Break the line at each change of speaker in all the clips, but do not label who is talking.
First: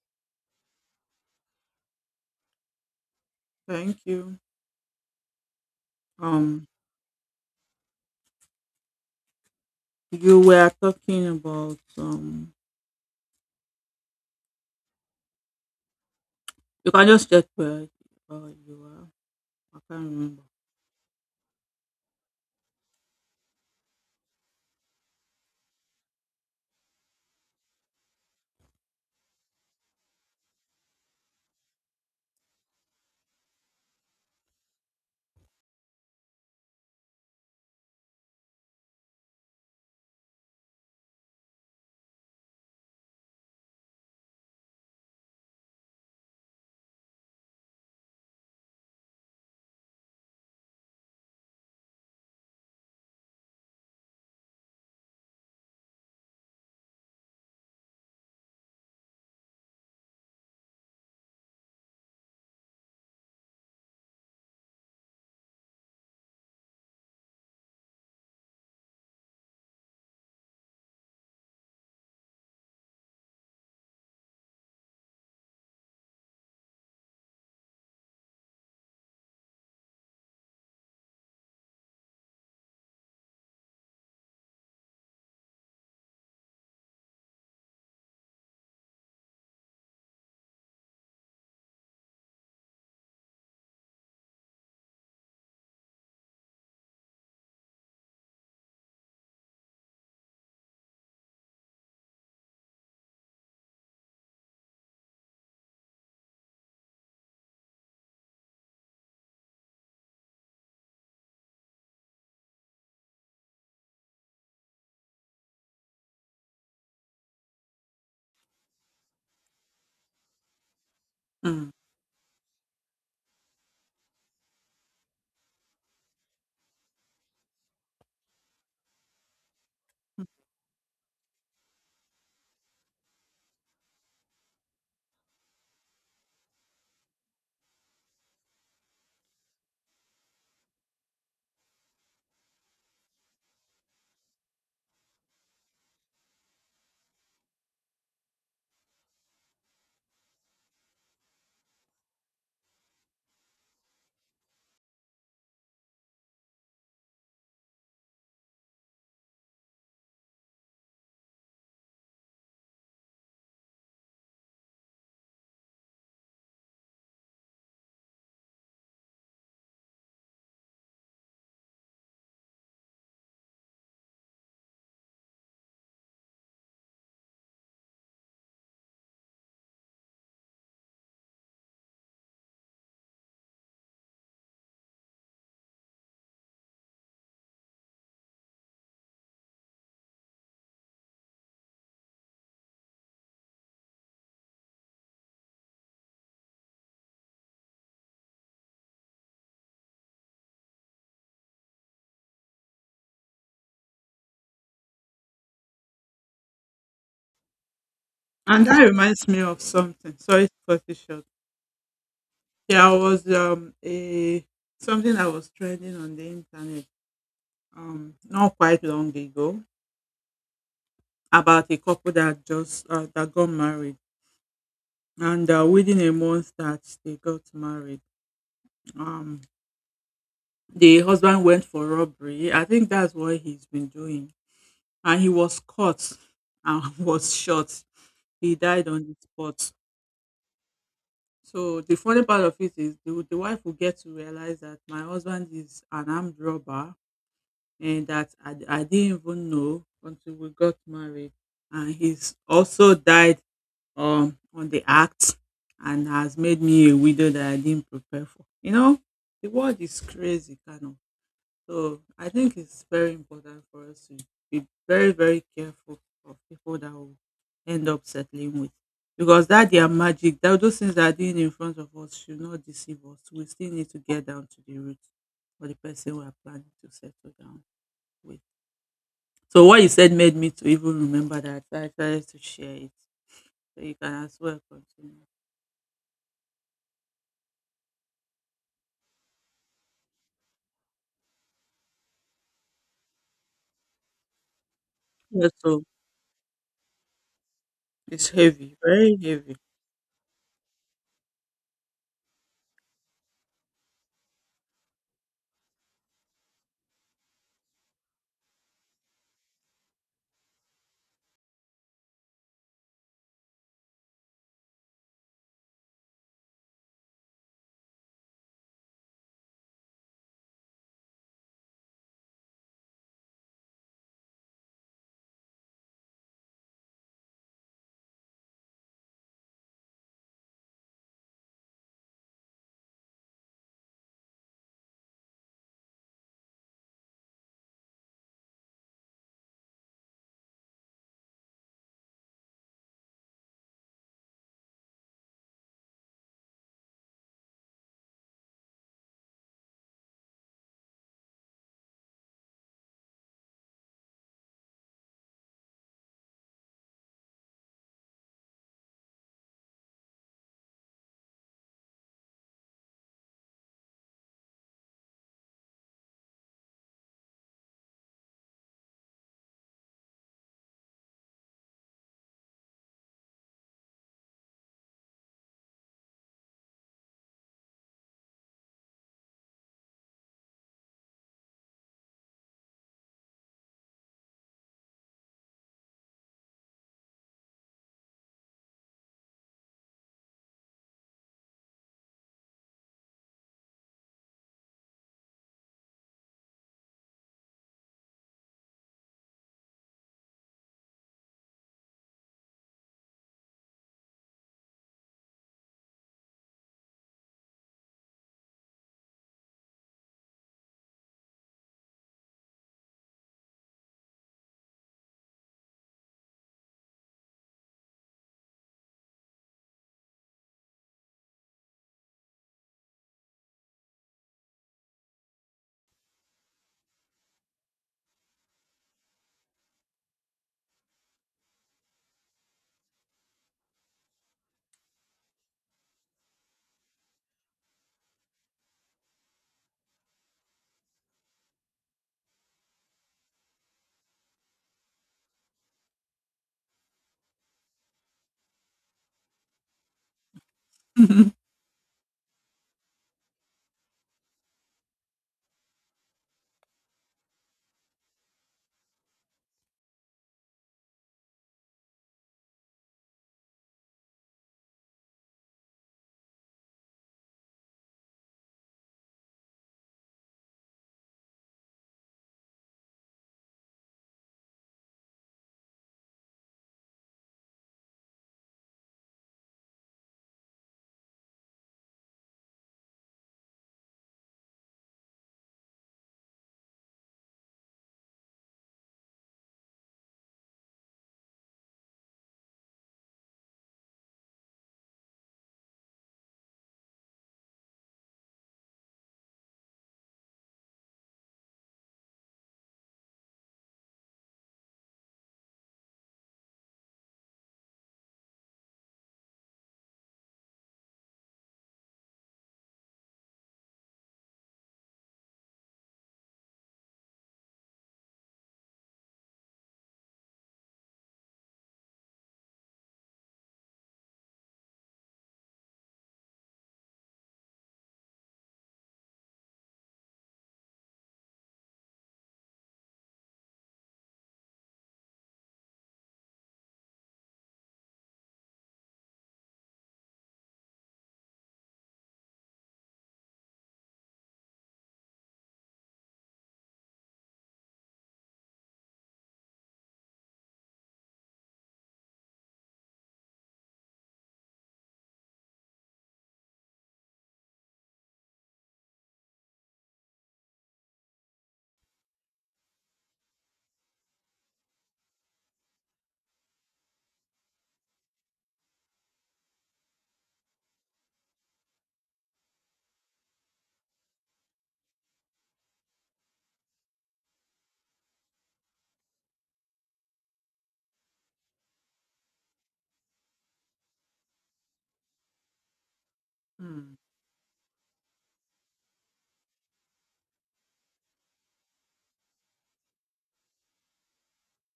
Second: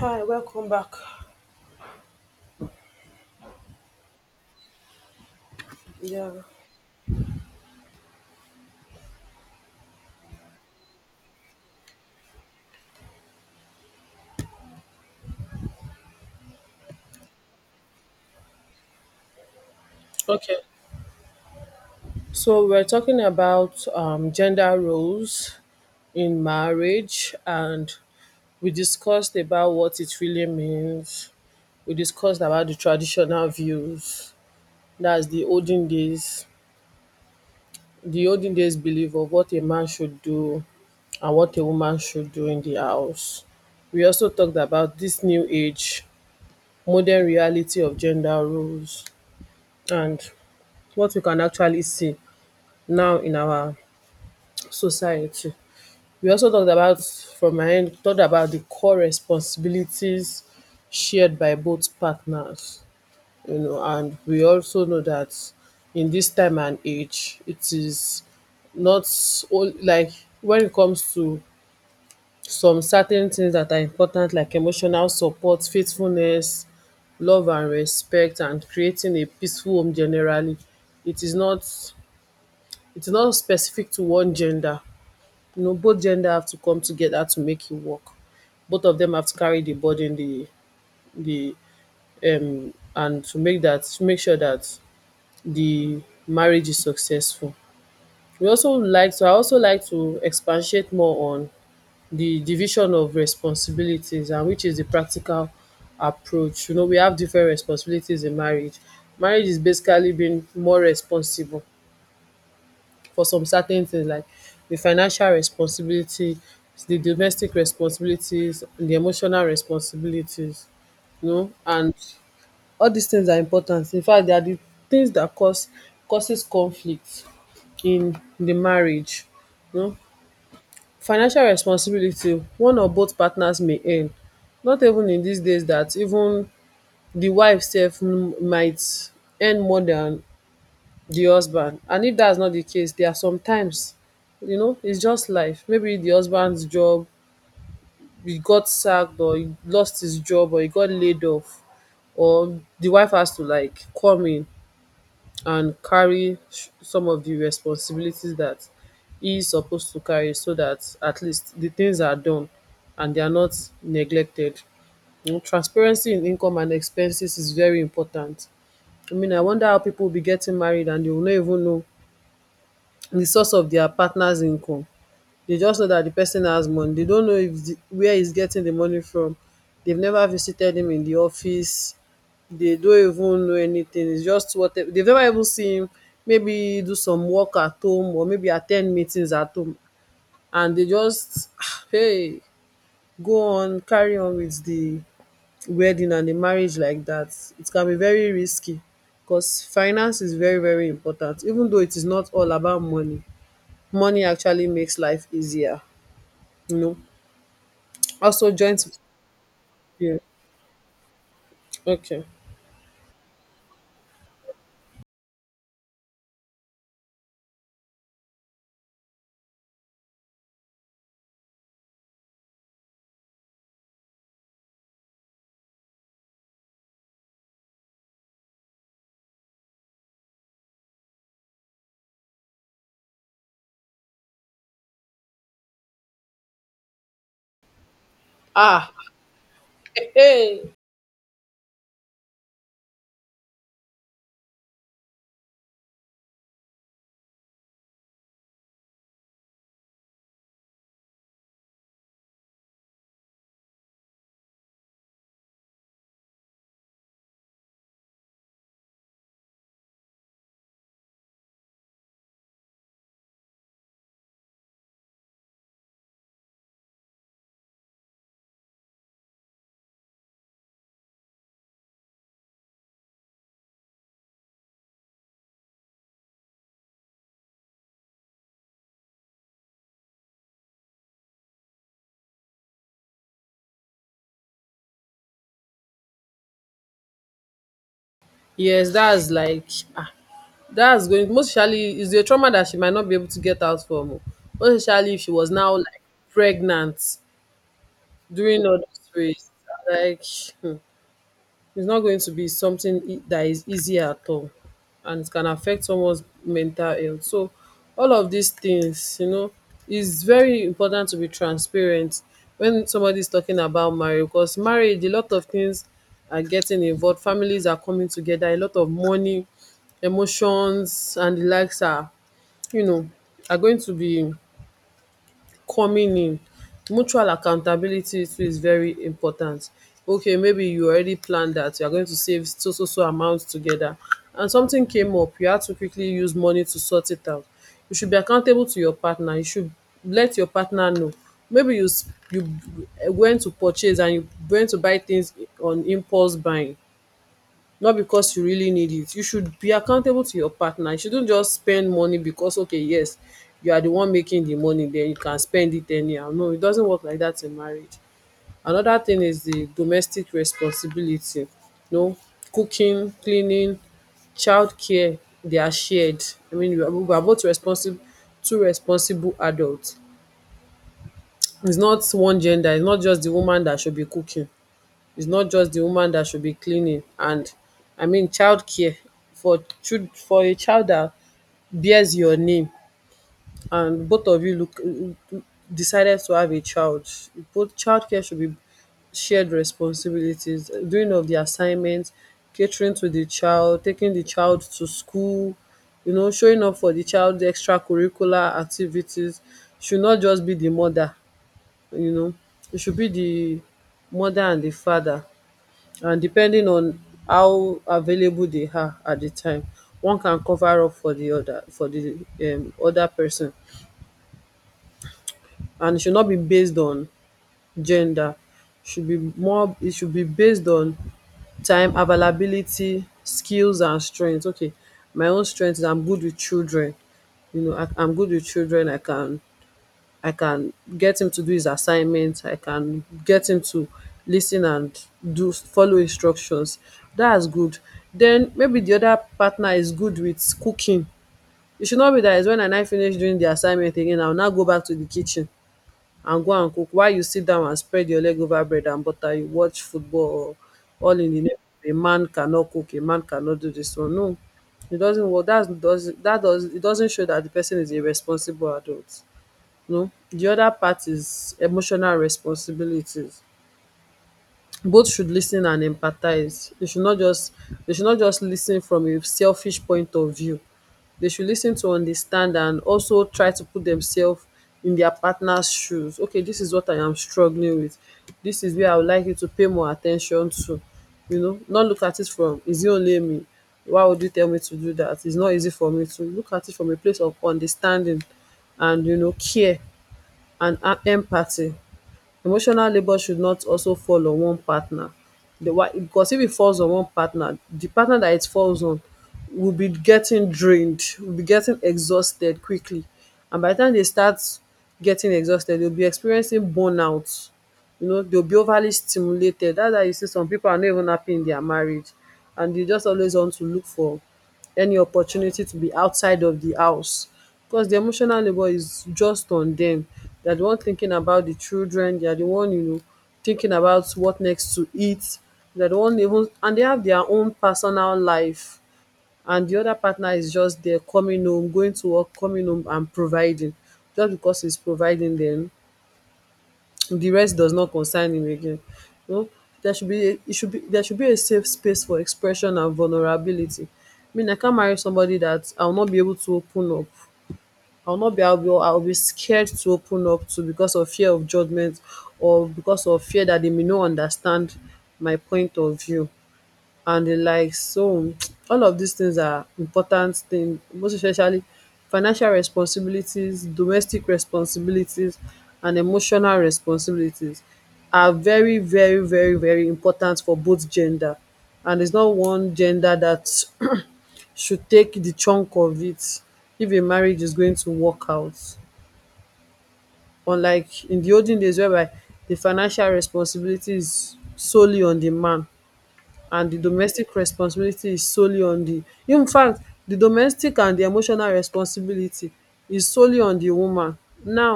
Hi, welcome back.
Thank you.
Yeah.
Um, you were talking about You can just check where you are. I can't remember.
Okay. So we're talking about gender roles in marriage, and we discussed about what it really means. We discussed about the traditional views. That's the olden days belief of what a man should do and what a woman should do in the house. We also talked about this new age, modern reality of gender roles, and what we can actually see now in our society. We also talked about, from my end, talked about the core responsibilities shared by both partners, you know, and we also know that in this time and age, it is not all like when it comes to some certain things that are important, like emotional support, faithfulness, love and respect, and creating a peaceful home generally. It is not it is not specific to one gender. You know, both gender have to come together to make it work. Both of them have to carry the burden, the and to make sure that the marriage is successful. We also like to I also like to expatiate more on the division of responsibilities, and which is the practical approach. You know, we have different responsibilities in marriage. Marriage is basically being more responsible for some certain things, like the financial responsibility, the domestic responsibilities, the emotional responsibilities, you know,
Mm.
and all these things are important. In fact, they are the things that cause causes conflict in the marriage. You know, financial responsibility, one or both partners may earn. Not even in these days that even the wife sef might earn more than the husband. And if that's not the case, there are sometimes, you know, it's just life. Maybe the husband's job, he got sacked, or he lost his job, or he got laid off, or the wife has to like come in and carry some of the responsibilities that he is supposed to carry, so that at least the things are done and they are not neglected. You know, transparency in income and expenses is very important. I mean, I wonder how people will be getting married and they will not even know the source of their partner's income. They just know that the person has money. They don't know if where he's getting the money from. They've never visited him in the office. They don't even know anything. It's just what they've never even seen him maybe do some work at home, or maybe attend meetings at home. And they just hey, go on, carry on with the wedding and the marriage like that. It can be very risky, because finance is very, very important, even though it is not all about money. Money actually makes life easier, you know. Also
And that
joint.
reminds me of something.
Yeah,
Sorry to cut it short.
okay.
There was a something that was trending on the internet not quite long ago about a couple that just that got married and within a month that they got married um the husband went for robbery. I think that's what he's been doing, and he was caught and was shot. He died
Ah,
on the spot.
hey.
So the funny part of it is the wife will get to realize that my husband is an armed robber, and that I didn't even know until we got married. And he's also died on the act, and has made me a widow that I didn't prepare for. You know, the world is crazy kind of. So I think it's very important for us to be very, very careful of people that will end up settling with. Because that their magic, that those things that are doing in front of us should not deceive us. We still need to get down to the root for the person we are planning to settle down with. So what you said made me to even remember that. So I decided to share it. So you can as well continue.
Yes, that's like, ah, that's going, most especially, is a trauma that she might not be able to get out from. Oh. Most especially if she
Yeah,
was now
so
like pregnant
it's
during
heavy,
all those
very
race.
heavy.
Like, it's not going to be something that is easy at all, and it can affect someone's mental health. So, all of these things, you know, it's very important to be transparent when somebody is talking about marriage, because marriage, a lot of things are getting involved. Families are coming together, a lot of money, emotions, and the likes are, you know, are going to be coming in. Mutual accountability too is very important. Okay, maybe you already planned that you're going to save so so so amount together, and something came up, you had to quickly use money to sort it out. You should be accountable to your partner. You should let your partner know. Maybe you went to purchase, and you went to buy things on impulse buying, not because you really need it. You should be accountable to your partner. You shouldn't just spend money because, okay, yes, you are the one making the money, then you can spend it anyhow. No, it doesn't work like that in marriage. Another thing is the domestic responsibility. You know, cooking, cleaning, childcare, they are shared. I mean, we are both responsible, two responsible adults. It's not one gender, it's not just the woman that should be cooking, it's not just the woman that should be cleaning, and I mean childcare for for a child that bears your name, and both of you look decided to have a child. Both childcare should be shared responsibilities, doing of the assignments, catering to the child, taking the child to school, you know, showing up for the child the extracurricular activities should not just be the mother. You know, it should be the mother and the father, and depending on how available they are at the time, one can cover up for the other, for the other person. And it should not be based on gender, should be more, it should be based on time availability, skills and strength. Okay, my own strength is, I'm good with children. You know, I'm good with children. I can get him to do his assignments. I can get him to listen and do follow instructions. That is good. Then maybe the other partner is good with cooking. It should not be dat is wen I now finish doing the assignment again I will now go back to the kitchen and go and cook, while you sit down and spread your leg over bread and butter, you watch football, or all in the name of a man cannot cook, a man cannot do this one. No, it doesn't work. Dat's does That does it doesn't show that the person is a responsible adult. No, the other part is emotional responsibilities. Both should lis ten and empathise. They should not just lis ten from a selfish point of view. They should lis ten to understand, and also try to put themselves in their partners shoes. Okay, this is what I am struggling with. This is where I would like you to pay more attention to. You know, not look at it from, is it only me? Why would you tell me to do that? It's not easy for me. To look at it from a place of understanding, and you know, care and empathy. Emotional labour should not also fall on one partner. The why, because if it falls on one partner, the partner that it falls on will be getting drained, will be getting exhausted quickly. And by the time they start getting exhausted, they'll be experiencing burnout. You know, they'll be overly stimulated. That's why you see some people are not even happy in their marriage, and they just always want to look for any opportunity to be outside of the house, because the emotional labor is just on them. They're the one thinking about the children, they're the one, you know, thinking about what next to eat. They're the one, even, and they have their own personal life, and the other partner is just there, coming home, going to work, coming home and providing. Just because he's providing them, the rest does not concern him again. You know, there should be a, it should be there should be a safe space for expression and vulnerability. I mean, I can't marry somebody that I'll not be able to open up. I'll not be I'll be, I'll be scared to open up to, because of fear of judgment, or because of fear that they may not understand my point of view and the likes. So, all of these things are important things. Most especially financial responsibilities, domestic responsibilities, and emotional responsibilities are very, very, very, very important for both gender. And it's not one gender that should take the chunk of it if a marriage is going to work out. Unlike in the olden days, whereby the financial responsibility is solely on the man, and di
Hmm.
domestic responsibility is solely on di, infact di domestic and di emotional responsibility is solely on di woman. Now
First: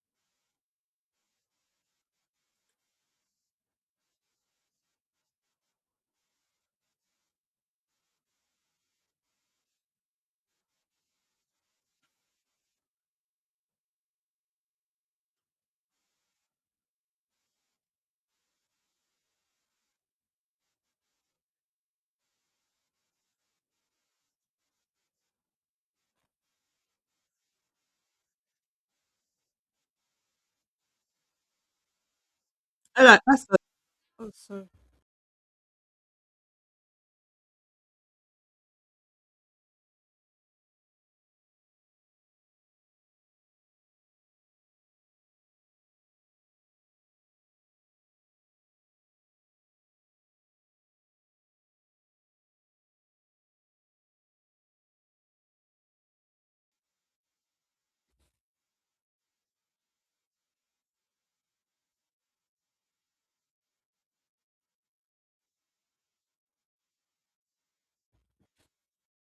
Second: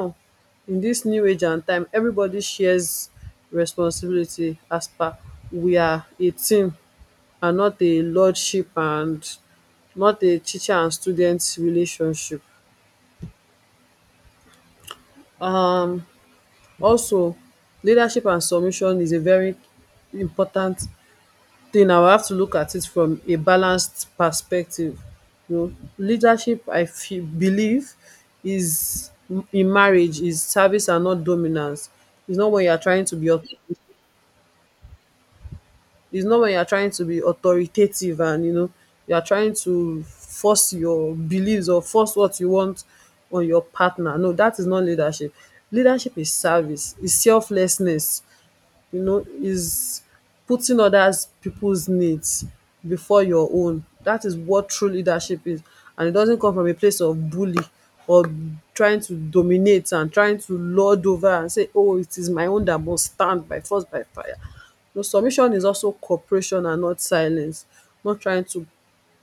in dis new age and time, evribodi shares responsibility, as per we are a team, and not a lordship, and not a teacher and student relationship. um Also, leadership and submission is a very important thing. I will have to look at it from a balanced perspective. You know, leadership I feel believe is, in marriage, is service and not dominance. It's not when you are
I
trying to
like
be
also.
it's not when you are trying to be authoritative, and you know, you are trying to force your beliefs or force what you want on your partner. No, that is not leadership. Leadership is service, is selflessness, you know, is putting others people's needs before your own. That is what true leadership is. And it doesn't come from a place of bully or trying to dominate and trying to lord over and say, "Oh, it is my own that must stand by force by fire." No, submission is also cooperation and not silence, not trying to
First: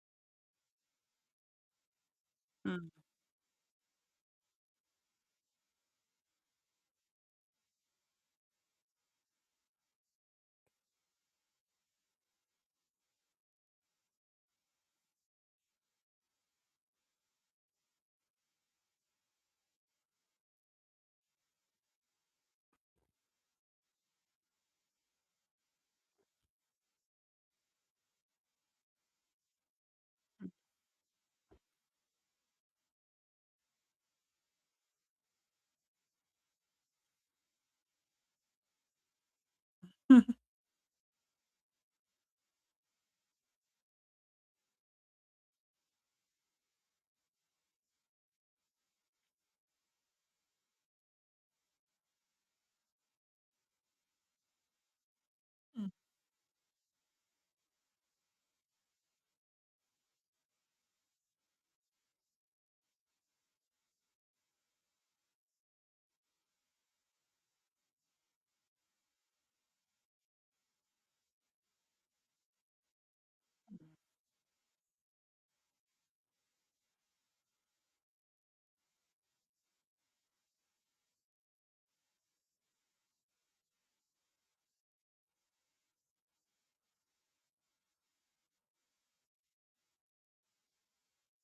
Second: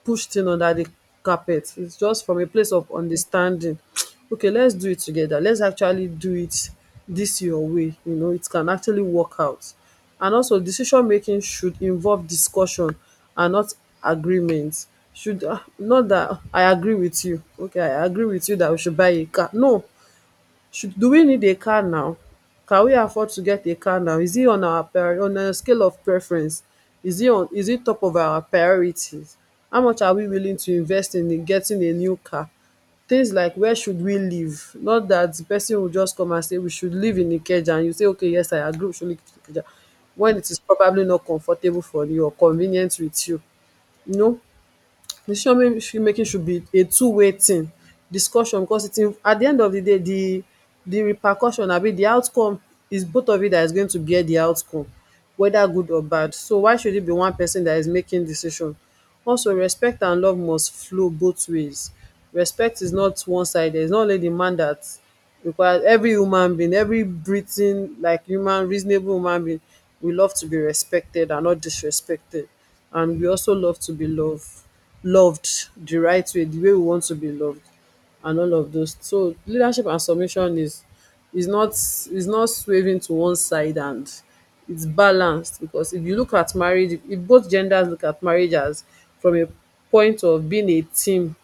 pushed in under the carpet. It's just from a place
Mm.
of understanding. Okay, let's do it together. Let's actually do it this your way. You know, it can actually work out. And also, decision making should involve discussion and not agreement. Should not that I agree with you. Okay, I agree with you that we should buy a car. No, should do we need a car now? Can we afford to get a car now? Is it on our prior on a scale of preference? Is it on is it top of our priorities? How much are we willing to invest in getting a new car? Things like where should we live? Not that the person will just come and say we should live in Ikeja and you say, "Okay, yes, I agree, we should live in Ikeja," when it is probably not comfortable for you or convenient with you. You know, decision making should be a two-way thing, discussion because it in at the end of the day the repercussion, I mean, the outcome is both of you that is going to bear the outcome, whether good or bad. So why should it be one person that is making decision? Also, respect and love must flow both ways. Respect is not one sided, it's not only the man that, because every human being, every breathing like human, reasonable human being, we love to be respected and not disrespected, and we also love to be loved, loved the right way, the way we want to be loved, and all of those. So leadership and submission is is not swaying to one side, and it's balanced, because if you look at marriage, if both genders look at marriage as from a point of being a team,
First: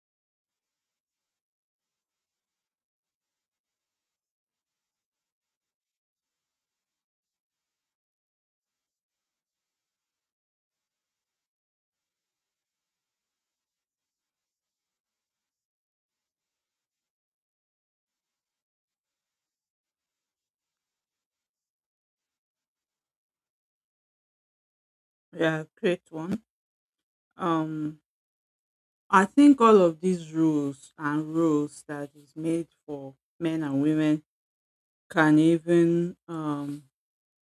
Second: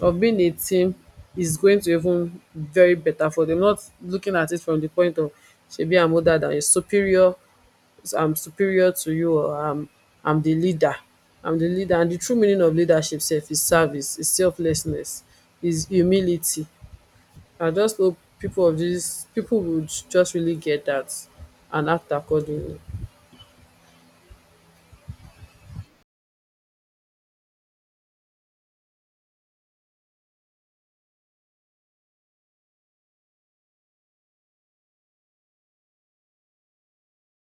of being a team is going to even very better for them, not looking at it from the point of shebi I'm older than you, superior, I'm superior to you, or I'm the leader. I'm the leader. And the true meaning of leadership sef is service, is selflessness, is humility. I just hope people of this people would just really get that and act accordingly.
Yeah, great one. um I think all of these rules and rules that is made for men and women can even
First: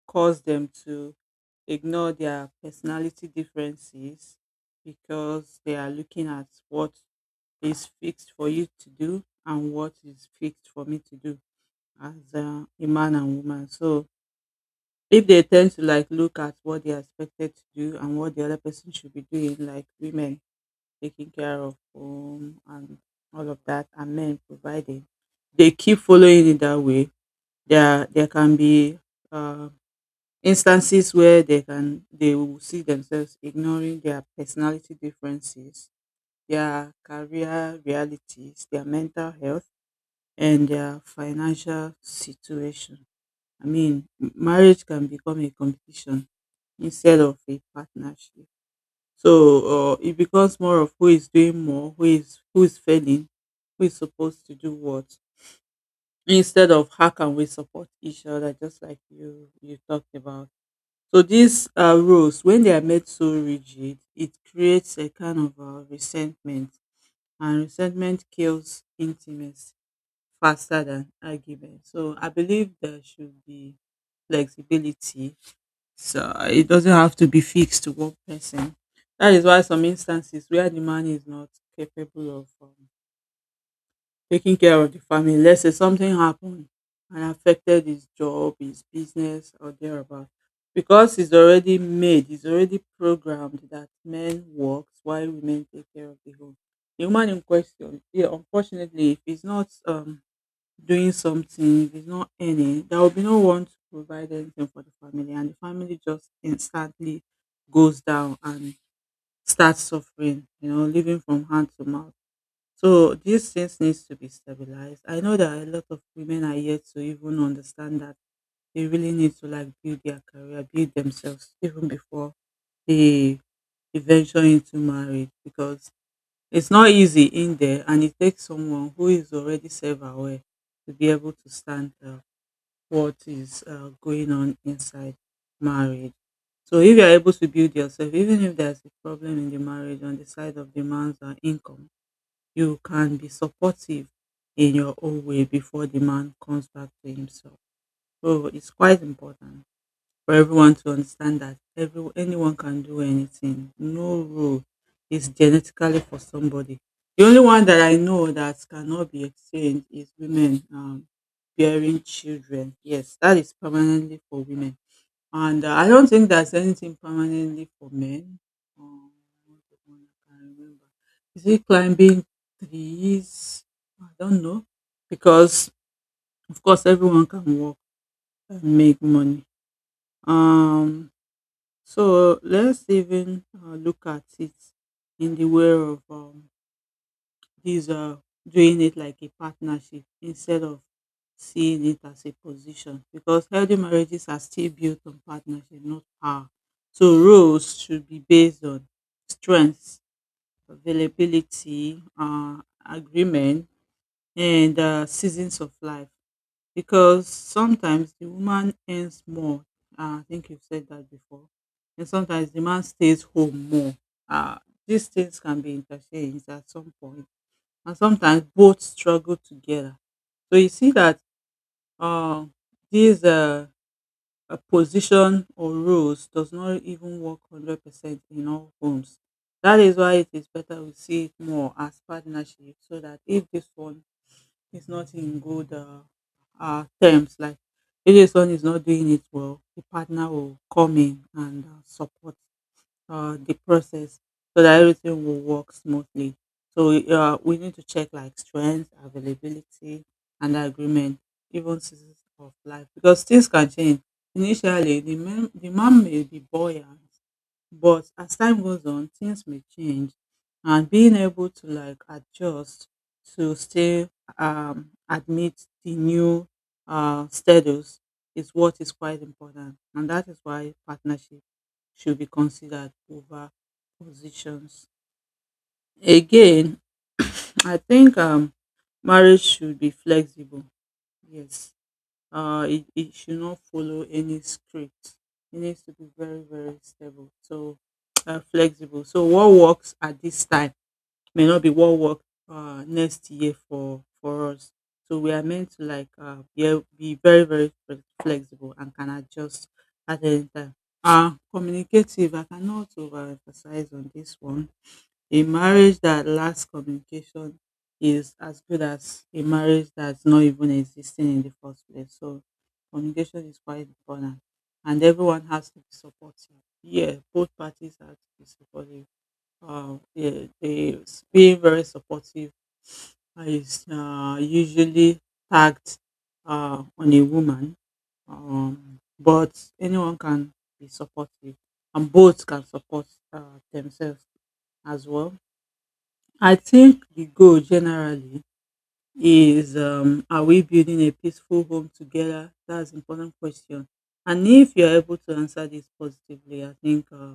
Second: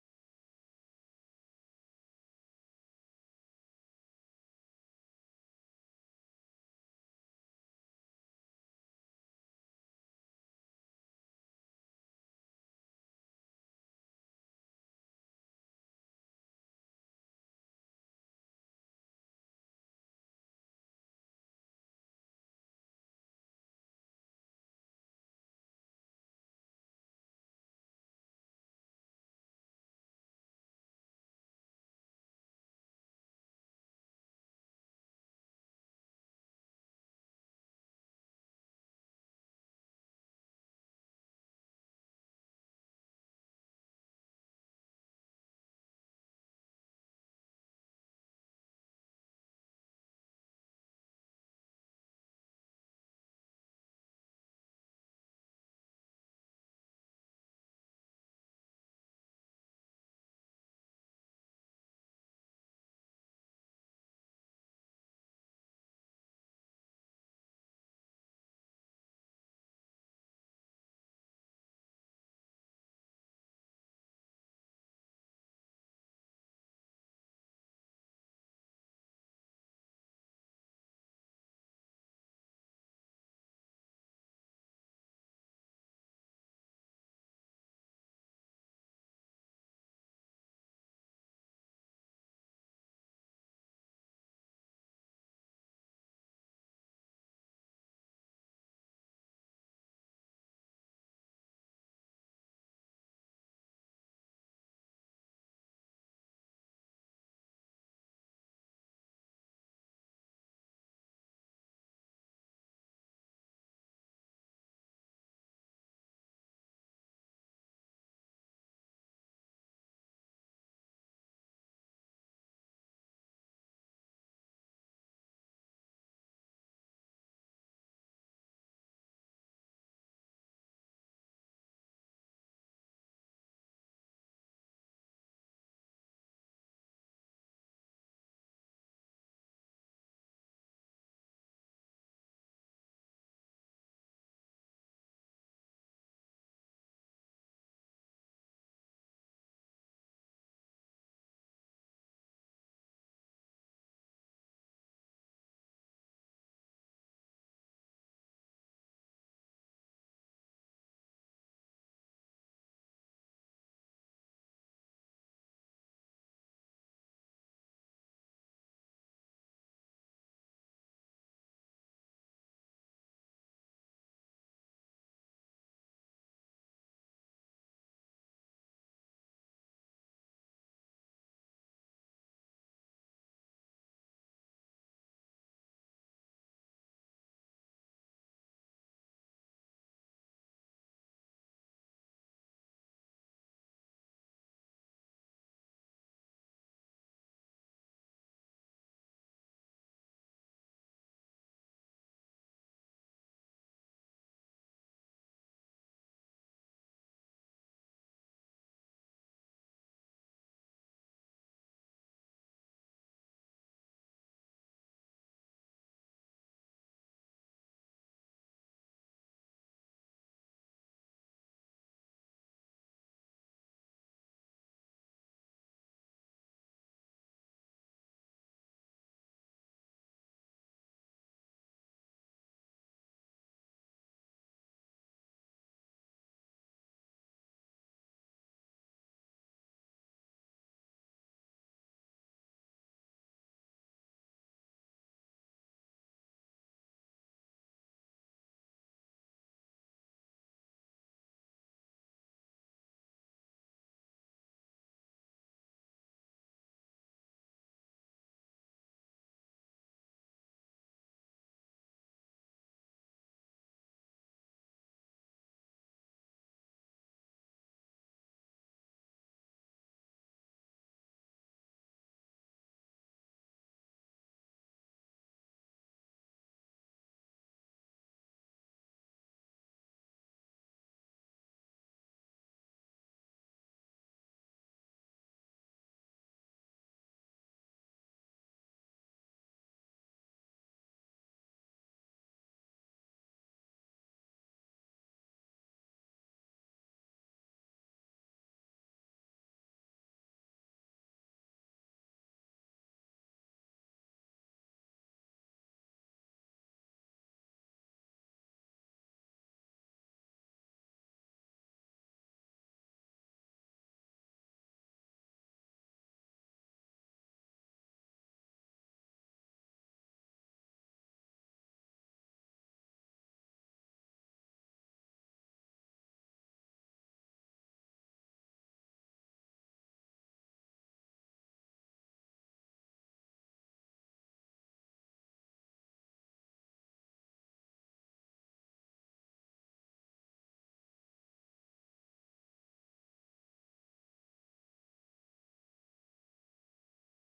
cause them to ignore their personality differences, because they are looking at what is fixed for you to do and what is fixed for me to do as a man and woman. So if they tend to like look at what they are expected to do and what the other person should be doing, like women taking care of home and all of that and men providing, they keep following it that way. There can be uh, instances where they can they will see themselves ignoring their personality differences, their career realities, their mental health, and their financial situation. I mean, marriage can become a competition instead of a partnership. So it becomes more of who is doing more, who is failing, who is supposed to do what, instead of how can we support each other, just like you talked about. So these rules, when they are made so rigid, it creates a kind of resentment, and resentment kills intimacy faster than argument. So I believe there should be flexibility, so it doesn't have to be fixed to one person. That is why some instances where the man is not capable of taking care of the family, let's say something happened and affected his job, his business, or thereabout, because he's already programmed that men works while women take care of the home. The woman in question, yeah, unfortunately, if he's not doing something, if it's not earning, there will be no one to provide anything for the family, and the family just instantly goes down and starts suffering, you know, living from hand to mouth. So these things needs to be stabilized. I know that a lot of women are yet to even understand that they really need to like build their career, build themselves, even before they they venture into marriage, because it's not easy in there, and it takes someone who is already self aware to be able to stand what is going on inside marriage. So, if you're able to build yourself, even if there's a problem in the marriage on the side of demands or income, you can be supportive in your own way before the man comes back to himself. So, it's quite important for everyone to understand that anyone can do anything. No rule is genetically for somebody. The only one that I know that cannot be exchanged is women bearing children. Yes, that is permanently for women. And I don't think there's anything permanently for men. Um, what's the one I can remember. Is it climbing trees? I don't know. Because, of course, everyone can work and make money. Um, so let's even look at it in the way of these doing it like a partnership instead of seeing it as a position, because healthy marriages are still built on partnership, not power. So roles should be based on strengths, availability, agreement, and seasons of life, because sometimes the woman earns more. I think you've said that before. And sometimes the man stays home more. Uh, these things can be interchanged at some point, and sometimes both struggle together. So you see that uh, these position or roles does not even work 100% in all homes. That is why it is better we see it more as partnership, so that if this one is not in good terms. Like if this one is not doing it well, the partner will come in and support the process so that everything will work smoothly. So we need to check like strength, availability, and agreement, even seasons of life, because things can change. Initially, the man may be buoyant, but as time goes on, things may change, and being able to like adjust to still admit the new status is what is quite important, and that is why partnership should be considered over positions. Again, I think marriage should be flexible. Yes, it should not follow any script. It needs to be very very stable, so flexible. So what works at this time may not be what works next year for us. So we are meant to like yeah, be very very flexible, and can adjust at any time. Uh, communicative. I cannot overemphasize on this one. A marriage that lacks communication is as good as a marriage that's not even existing in the first place. So communication is quite important. And everyone has to be supportive. Yeah, both parties have to be supportive. Uh, yeah, they, being very supportive is usually tagged on a woman, but anyone can be supportive, and both can support themselves as well. I think the goal generally is are we building a peaceful home together? That's an important question. And if you're able to answer this positively, I think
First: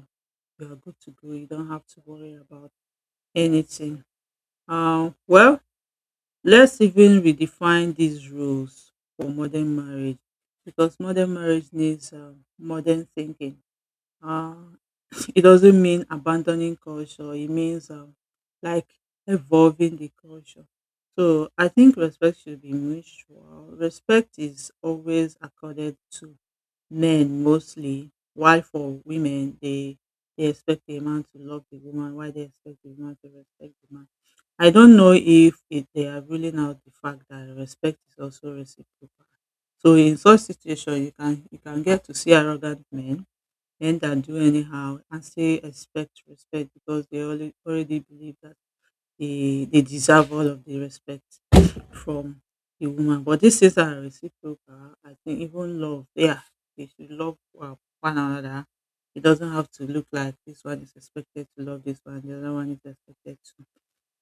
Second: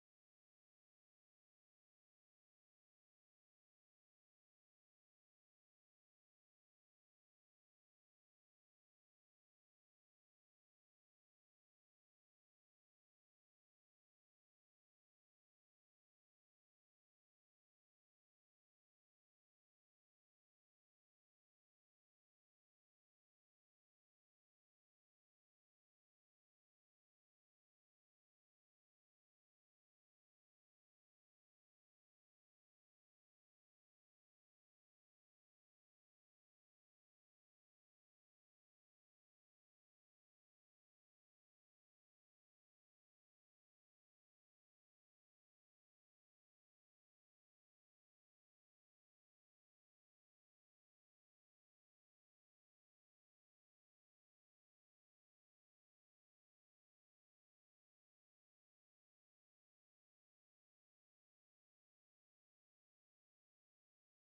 you're good to go. You don't have to worry about anything. Well, let's even redefine these rules for modern marriage, because modern marriage needs modern thinking. Uh, it doesn't mean abandoning culture, it means like evolving the culture. So I think respect should be mutual. Respect is always accorded to men mostly, while for women, they expect the man to love the woman, why they expect the woman to respect the man. I don't know if they are ruling out the fact that respect is also reciprocal. So in such situation, you can get to see arrogant men, men that do anyhow and still expect respect, because already believe that they deserve all of the respect from the woman. But these things are reciprocal. I think even love, yeah, they should love one another. It doesn't have to look like this one is expected to love this one, the other one is expected to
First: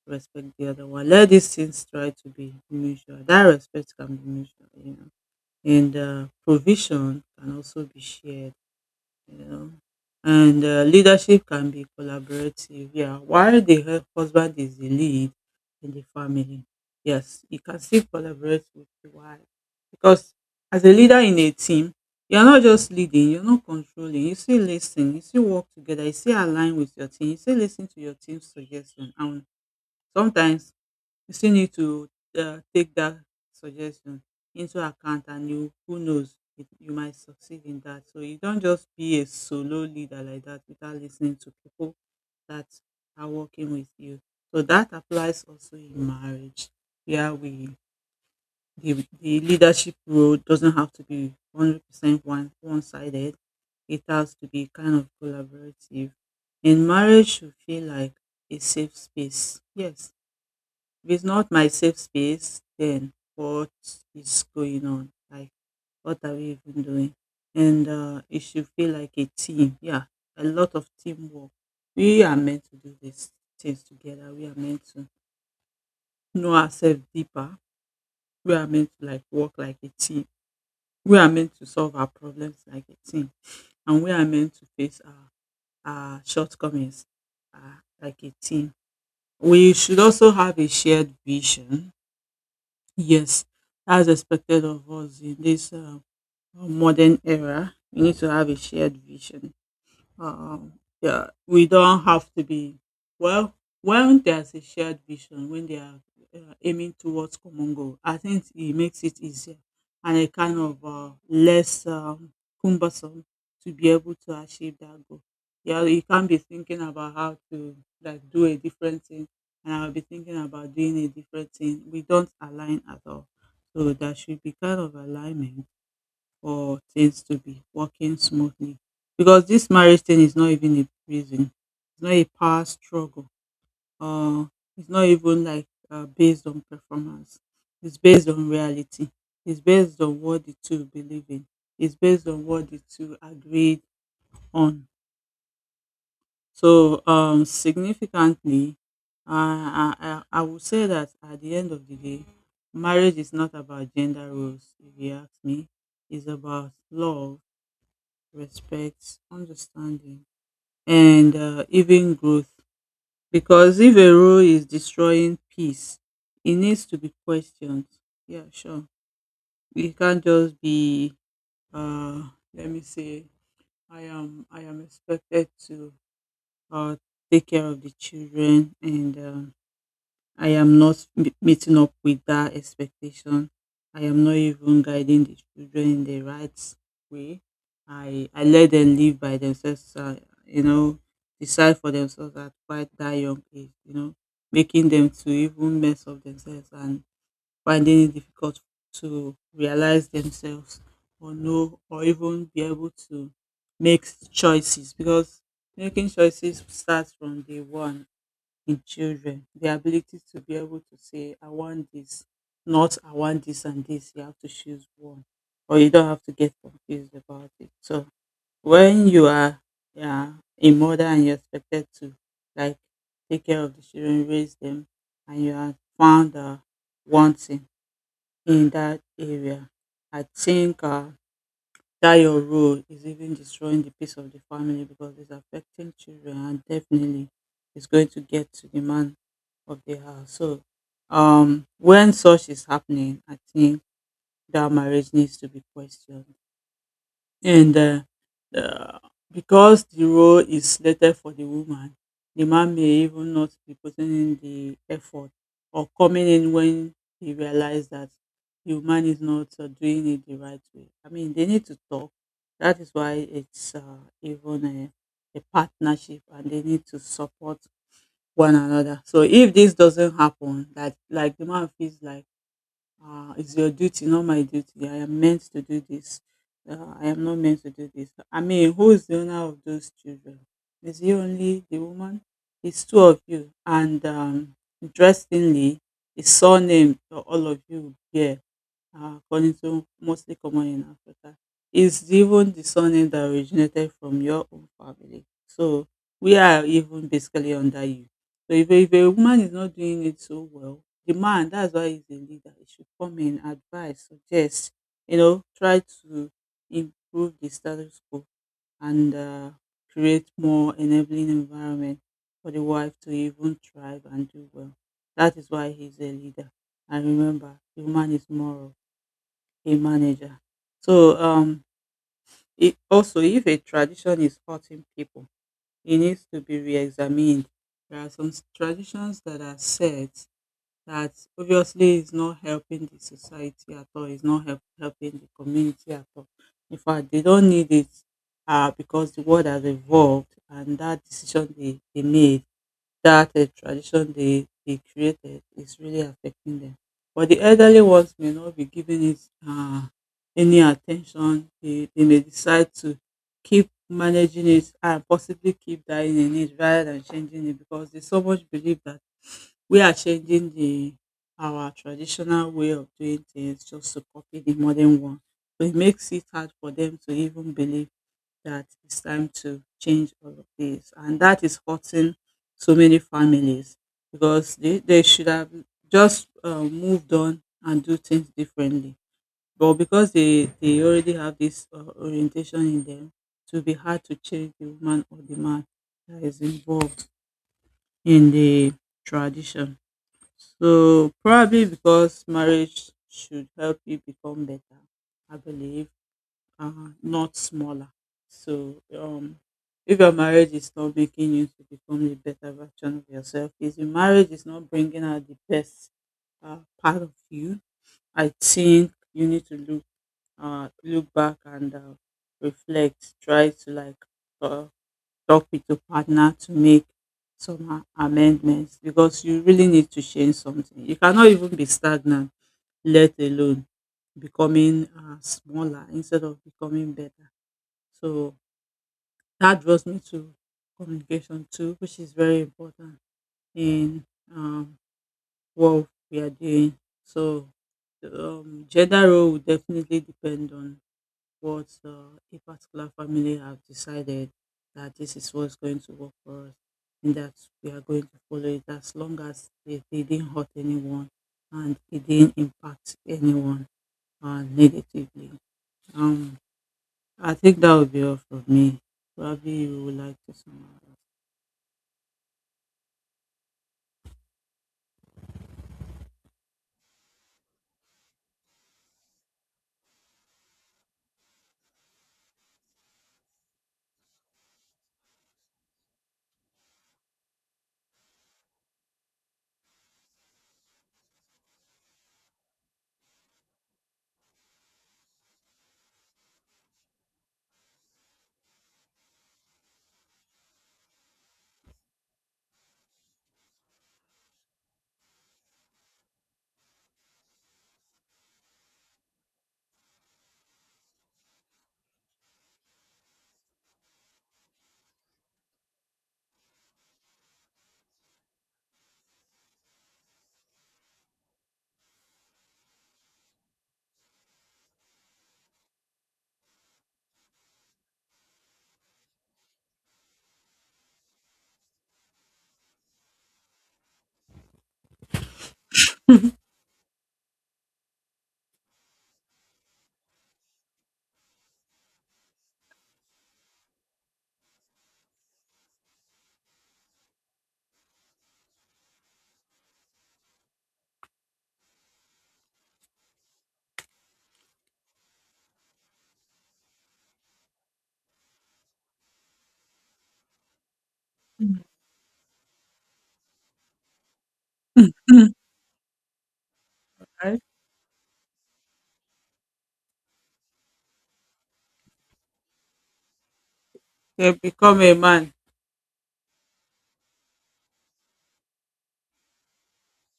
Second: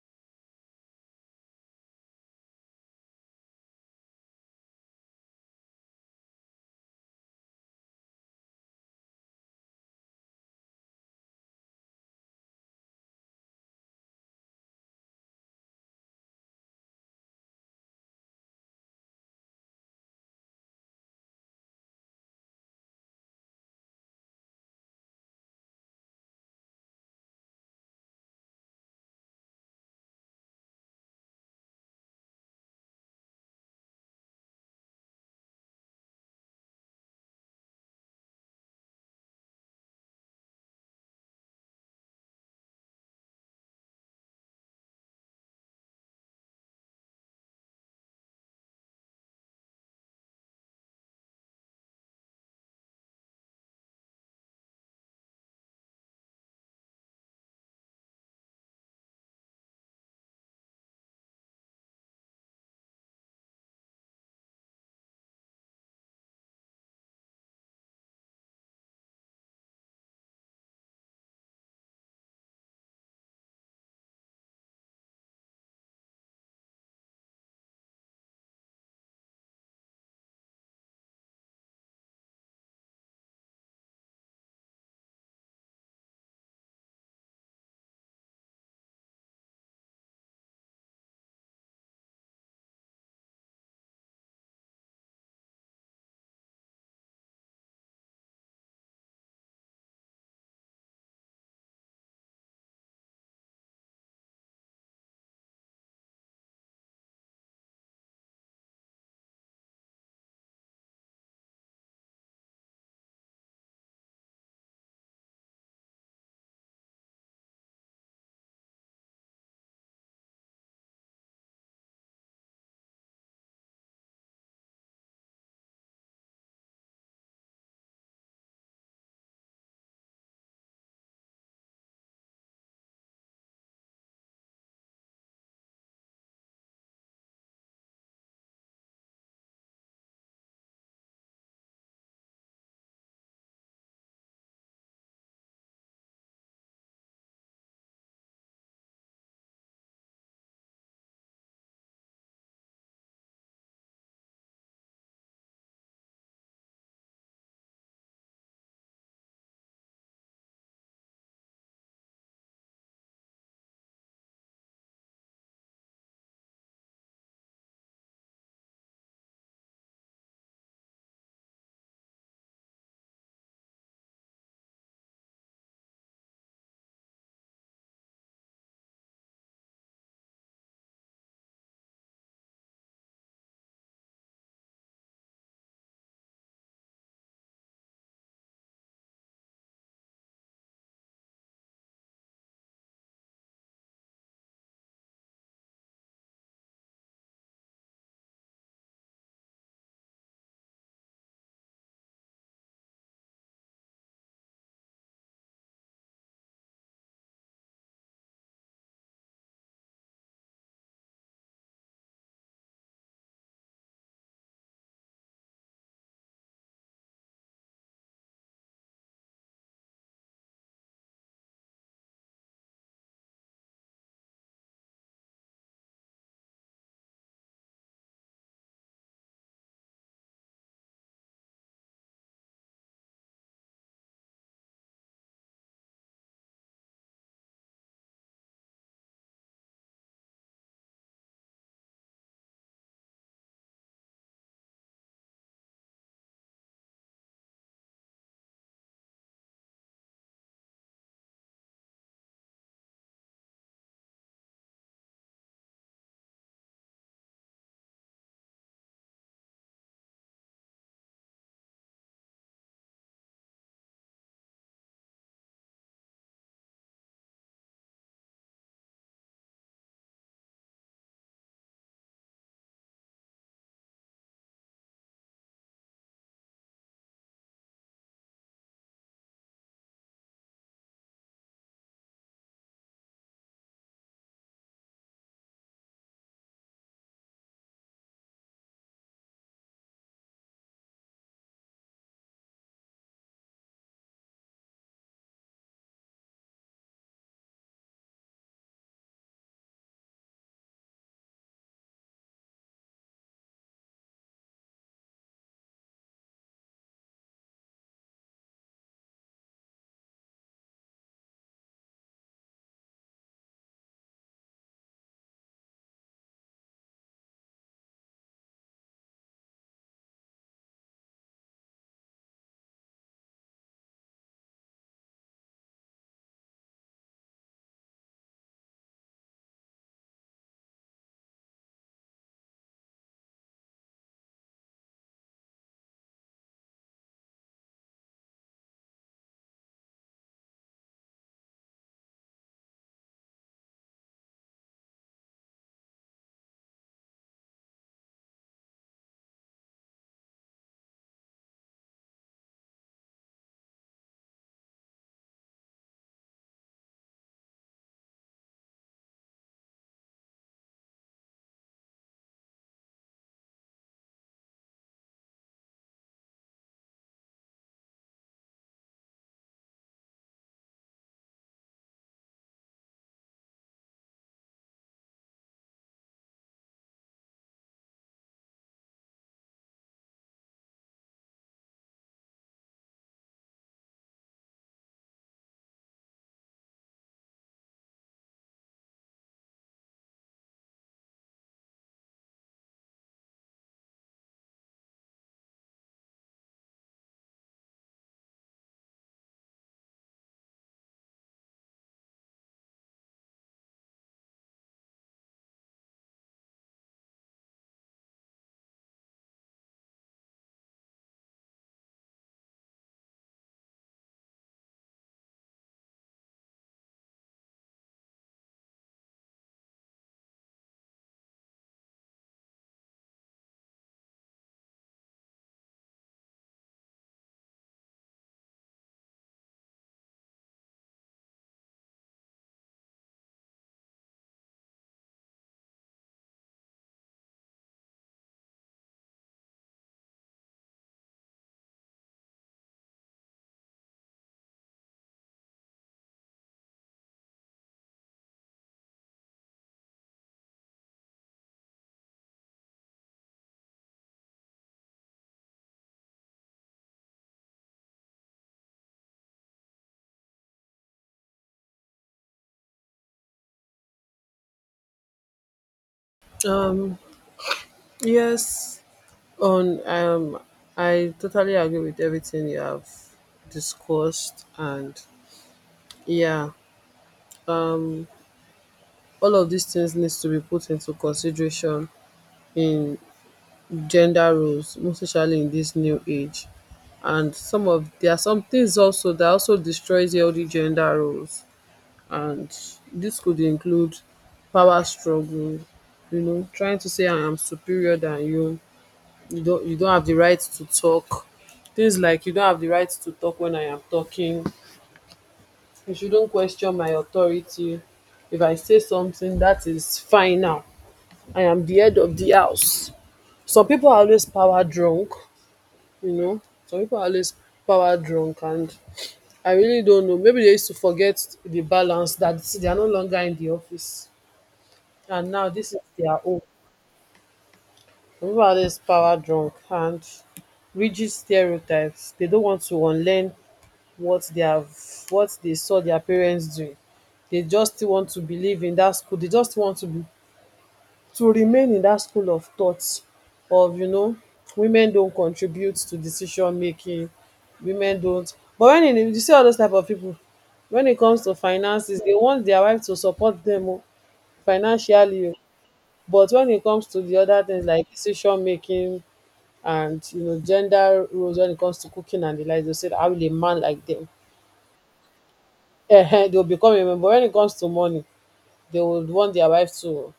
respect the other one. Let these things try to be mutual. That respect can be mutual, you know. And provision can also be shared, you know. And leadership can be collaborative. Yeah, while the husband is the lead in the family, yes, you can still collaborate with the wife. Because as a leader in a team, you're not just leading, you're not controlling. You still listen, you still work together, you still align with your team, you still listen to your team's suggestion, and sometimes you still need to take that suggestion into account, and you who knows it, you might succeed in that. So you don't just be a solo leader like that without listening to people that are working with you. So that applies also in marriage, where the, the leadership role doesn't have to be 100% one-sided. It has to be kind of collaborative. And marriage should feel like a safe space. Yes, if it's not my safe space, then what is going on? Like, what are we even doing? And it should feel like a team. Yeah, a lot of teamwork. We are meant to do these things together. We are meant to know ourselves deeper. We are meant to like work like a team. We are meant to solve our problems like a team. And we are meant to face our shortcomings like a team. We should also have a shared vision, yes, as expected of us in this modern era. We need to have a shared vision. Um, yeah, we don't have to be well. When there's a shared vision, when they are aiming towards common goal, I think it makes it easier and a kind of less cumbersome to be able to achieve that goal. Yeah, you can't be thinking about how to like do a different thing, and I'll be thinking about doing a different thing. We don't align at all, so there should be kind of alignment for things to be working smoothly, because this marriage thing is not even a prison, it's not a power struggle, or it's not even like based on performance, it's based on reality, it's based on what the two believe in, it's based on what the two agreed on. So significantly, I would say that at the end of the day, marriage is not about gender roles, if you ask me. It's about love, respect, understanding, and even growth. Because if a rule is destroying peace, it needs to be questioned. Yeah, sure. It can't just be, uh, let me say, I am expected to uh, take care of the children, and I am not meeting up with that expectation. I am not even guiding the children in the right way. I let them live by themselves. You know, decide for themselves at quite that young age. You know, making them to even mess up themselves and finding it difficult to realize themselves or know or even be able to make choices, because making choices starts from day one in children. The ability to be able to say, I want this, not I want this and this. You have to choose one, or you don't have to get confused about it. So when you are, yeah, a mother and you're expected to like take care of the children, raise them, and you are found wanting in that area, I think that your role is even destroying the peace of the family, because it's affecting children, and definitely it's going to get to the man of the house. So when such is happening, I think that marriage needs to be questioned. And uh, because the role is slated for the woman, the man may even not be putting in the effort or coming in when he realizes that the woman is not doing it the right way. I mean, they need to talk. That is why it's even a partnership and they need to support one another. So if this doesn't happen, like the man feels like it's your duty, not my duty. I am meant to do this. I am not meant to do this. I mean, who is the owner of those children? Is it only the woman? It's two of you. And interestingly, the surname for all of you bear, according to mostly common in Africa, is even the surname that originated from your own family. So we are even basically under you. So if a woman is not doing it so well, the man, that's why he's a leader, he should come in, advise, suggest, you know, try to improve the status quo and create more enabling environment for the wife to even thrive and do well. That is why he's a leader. And remember, the woman is moral, a manager. So it, also, if a tradition is hurting people, it needs to be re-examined. There are some traditions that are set that obviously is not helping the society at all. It's not helping the community at all. In fact, they don't need it because the world has evolved, and that decision they made, that tradition they created, is really affecting them. But the elderly ones may not be giving it uh, any attention. They may decide to keep managing it and possibly keep dying in it rather than changing it, because they so much believe that we are changing the our traditional way of doing things just to copy the modern one. So it makes it hard for them to even believe that it's time to change all of this. And that is hurting so many families because they should have just moved on and do things differently. But because they already have this orientation in them, it will be hard to change the woman or the man that is involved in the tradition. So probably because marriage should help you become better, I believe, uh, not smaller. So if your marriage is not making you to become the better version of yourself, if your marriage is not bringing out the best part of you, I think you need to look, look back and reflect. Try to like uh, talk with your partner to make some amendments, because you really need to change something. You cannot even be stagnant, let alone becoming smaller instead of becoming better. So that draws me to communication too, which is very important in um, what we are doing. So gender role will definitely depend on what a particular family have decided that this is what's going to work for us, and that we are going to follow it as long as they didn't hurt anyone and it didn't impact anyone negatively. Um, I think that would be all for me. Probably you would like to summarize.
Um, yes, on I totally agree with everything you have discussed, and yeah um all of these things needs to be put into consideration in gender roles, most especially in this new age. And some of there are some things also that also destroys healthy gender roles, and this could include power struggle, you know, trying to say, "I am superior than you, you don't have the right to talk," things like, "You don't have the right to talk when I am talking. You shouldn't question my authority. If I say something, that is final. I am the head of the house." Some people are always power drunk, you know. Some people are always power drunk, and I really don't know, maybe they used to forget the balance that they are no longer in the office, and now this is their own. Some people are always power drunk and rigid stereotypes, they don't want to unlearn what they have, what they saw their parents doing. They just still want to believe in that school, they just want to be to remain in that school of thought of, you know, women don't contribute to decision making, women don't. But when you see all those type of people, when it comes to finances, they want their wife to support them o, financially o. But when it comes to the
Right?
other things like decision making and, you know, gender roles when it comes to cooking and the like, they say, "How will a man like them?"
They become a man.
They will become a member when it comes to money, they would want their wife to.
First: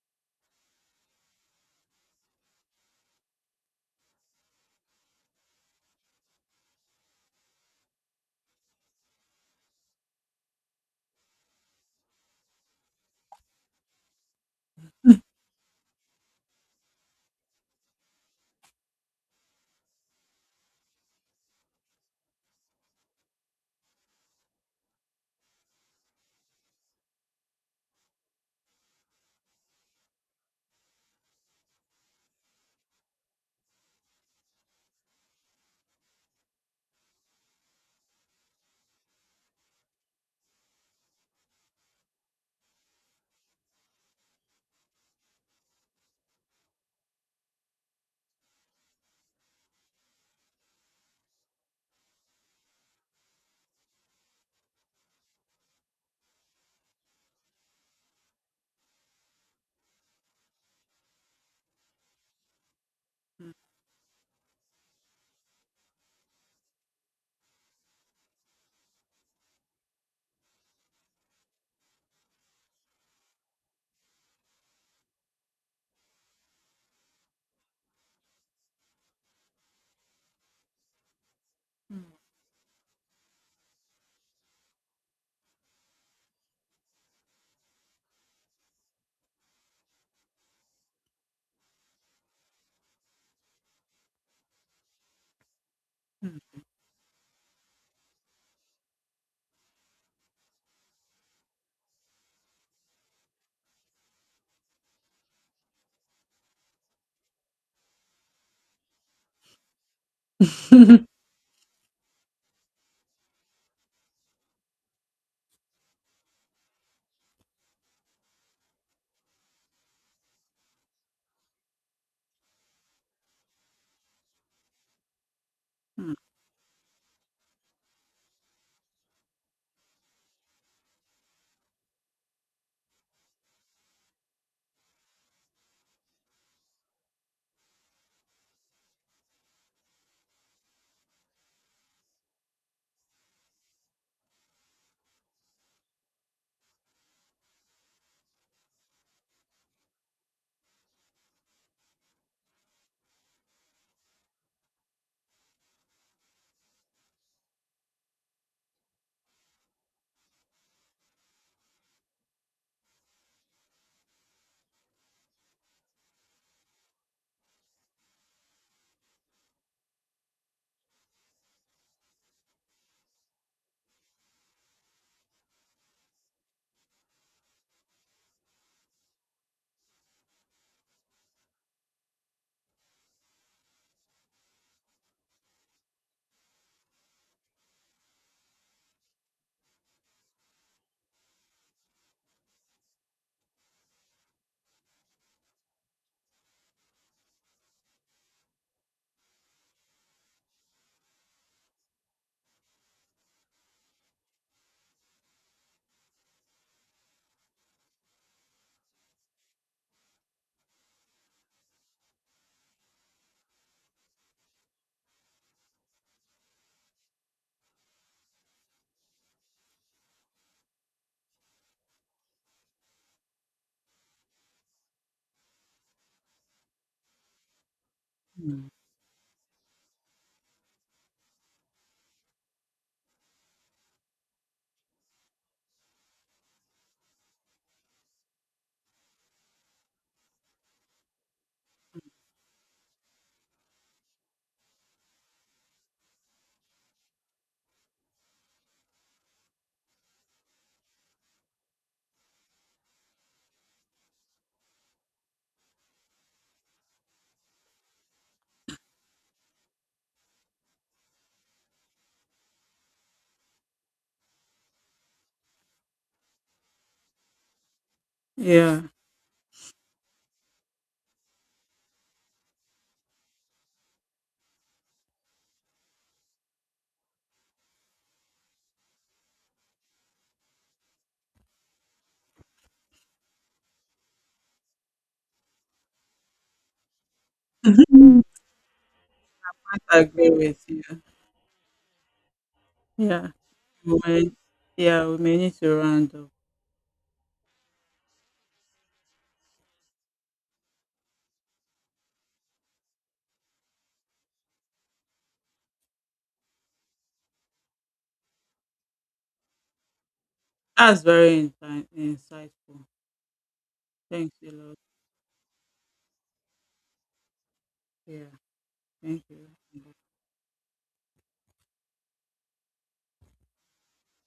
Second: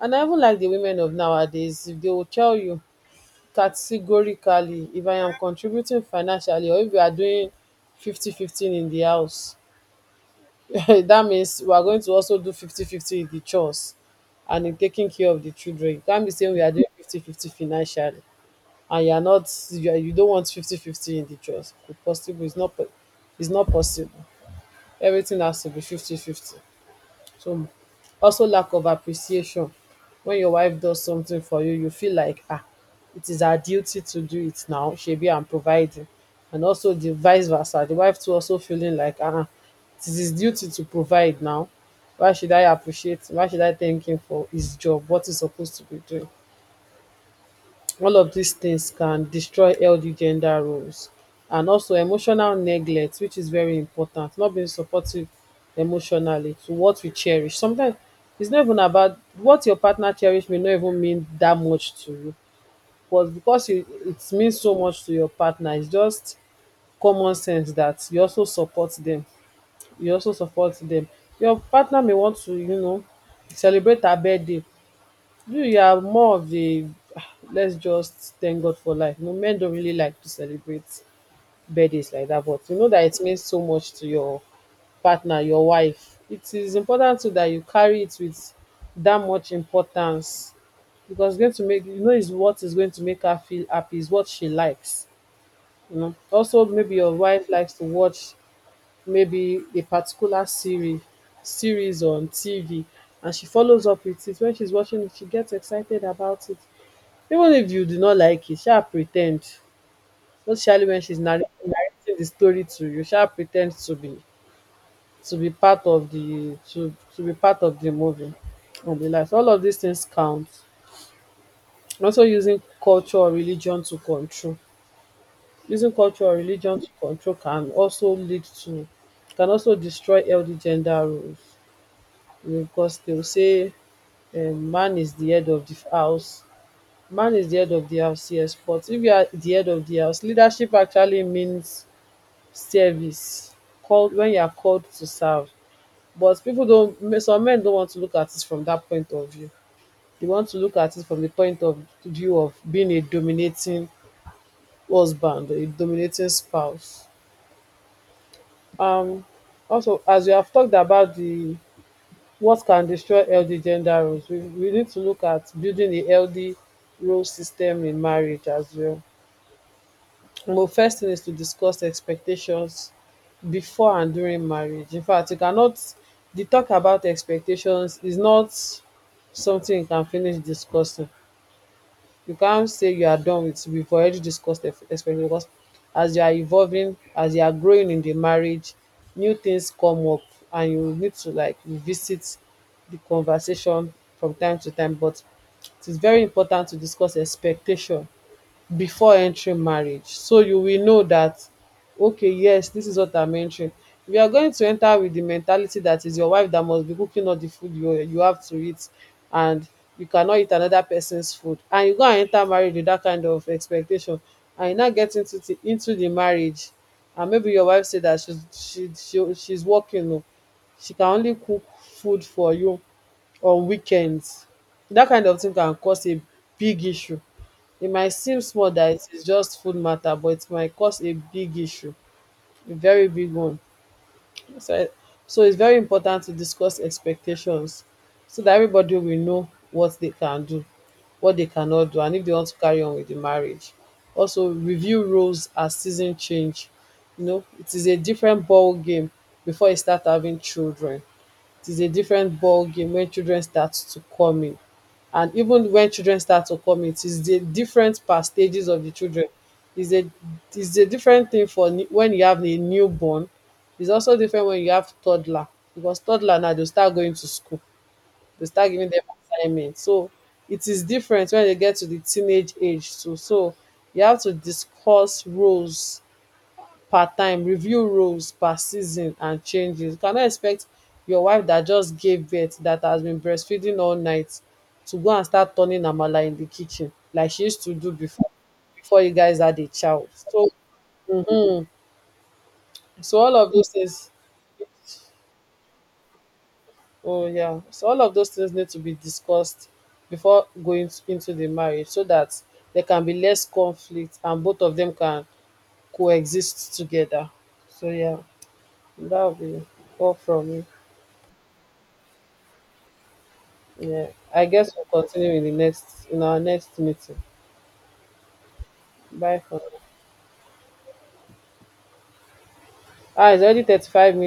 And I even like the women of nowadays, if they will tell you categorically, "If I am contributing financially, or if we are doing 50 15 in the house," that means we are going to also do 50 50 in the chores and in taking care of the children. You can't be saying we are doing 50 50 financially and you are you don't want 50 50 in the chores. It's possible, it's not possible. Everything has to be 50 50. So, also, lack of appreciation. When your wife does something for you, you feel like, "Ah, it is her duty to do it now, shebi I'm providing." And also the vice versa, the wife too also feeling like, "Ah, it is his duty to provide now, why should I appreciate, why should I thank him for his job, what he's supposed to be doing." All of these things can destroy healthy gender roles. And also emotional neglect, which is very important, not being supportive emotionally to what we cherish. Sometimes it's not even about what your partner cherish may not even mean that much to you, but
Mm,
because you it means so much to your partner, it's just common sense that you also support them. you also support them. Your partner may want to, you know, celebrate her birthday, you are more of a, "Ah, let's just thank God for life. You know, men don't really like to celebrate
mm,
birthdays like that," but you know that it means so much to your partner, your wife. It is important too that you carry it with that much importance, because it's going to make you know is what is going to make her feel happy, is what she likes. You know, also maybe your wife likes to watch maybe a particular series on TV, and she follows up with it, when she's watching it she gets excited about it. Even if you do not like it, sha pre ten, especially when she's narrating the story to you, sha pre ten to be part of the to be part of the movie and the likes. All of these things count. Also, using culture or religion to control,
mm, mm,
can also lead to, can also destroy healthy gender roles, because they will say, man is the head of the house. Man is the head of the house, yes. But if you are the head of the house, leadership actually means service. Called when you are called to serve. But people don't. Some men don't want to look at it from that point of view. They want to look at it from the point of view of being a dominating husband, a dominating spouse. Um, Also, as we have talked about the what can destroy healthy gender roles, we need to look at building a healthy role system in marriage as well. Well, first thing is to discuss expectations before and during marriage. In fact, you cannot, the talk about expectations is not something you can finish discussing, you can't say you are done with, we've already discussed the expectation, because as you are evolving, as you are growing in the marriage, new things come up and you need to like revisit the conversation from time to time. But it is very important to discuss expectation before entering marriage, so you will know that, okay, yes, this is what I'm entering. If you are going to enter with the mentality that is your wife that must be cooking all the food, you have to eat and you cannot eat another person's food, and you go and enter marriage with that kind of expectation, and you now get into the marriage, and maybe your wife say that she's working o, she can only cook food for you on weekends. That kind of thing can cause a big issue. It might seem
mm.
small that it is just food matter, but it might cause a big issue, a very big one. So, so it's very important to discuss expectations so that everybody will know what they can do, what they cannot do, and if they want to carry on with the marriage. Also review roles as season change. You know, it is a different ball game before you start having children. It is a different ball game when children start to come in. And even when children start to come in, it is the different per stages of the children. It's a different thing for when you have a newborn. It's also different when you have toddler, because toddler now they start going to school. They start
Yeah.
giving them assignments. So it is different when they get to the teenage age too. So you have to discuss roles per time, review roles per season and changes. You cannot expect your wife that just gave birth, that has been breastfeeding all night, to go and start turning amala in the kitchen like she used to do before, before you guys had a
I
child.
agree
So
with you.
mhm, so
Yeah.
all of those
We
things,
may, yeah, we may need to round up.
oh yeah, so all of those things need to be discussed before into the marriage, so that there can be less conflict and both of them can coexist together. So yeah, that will be all from me.
That's very insightful.
Yeah,
Thanks
I
a
guess
lot.
we'll continue in the next in our next meeting.
Yeah. Thank
Bye for
you.
now. Ah, it's already 35 minutes.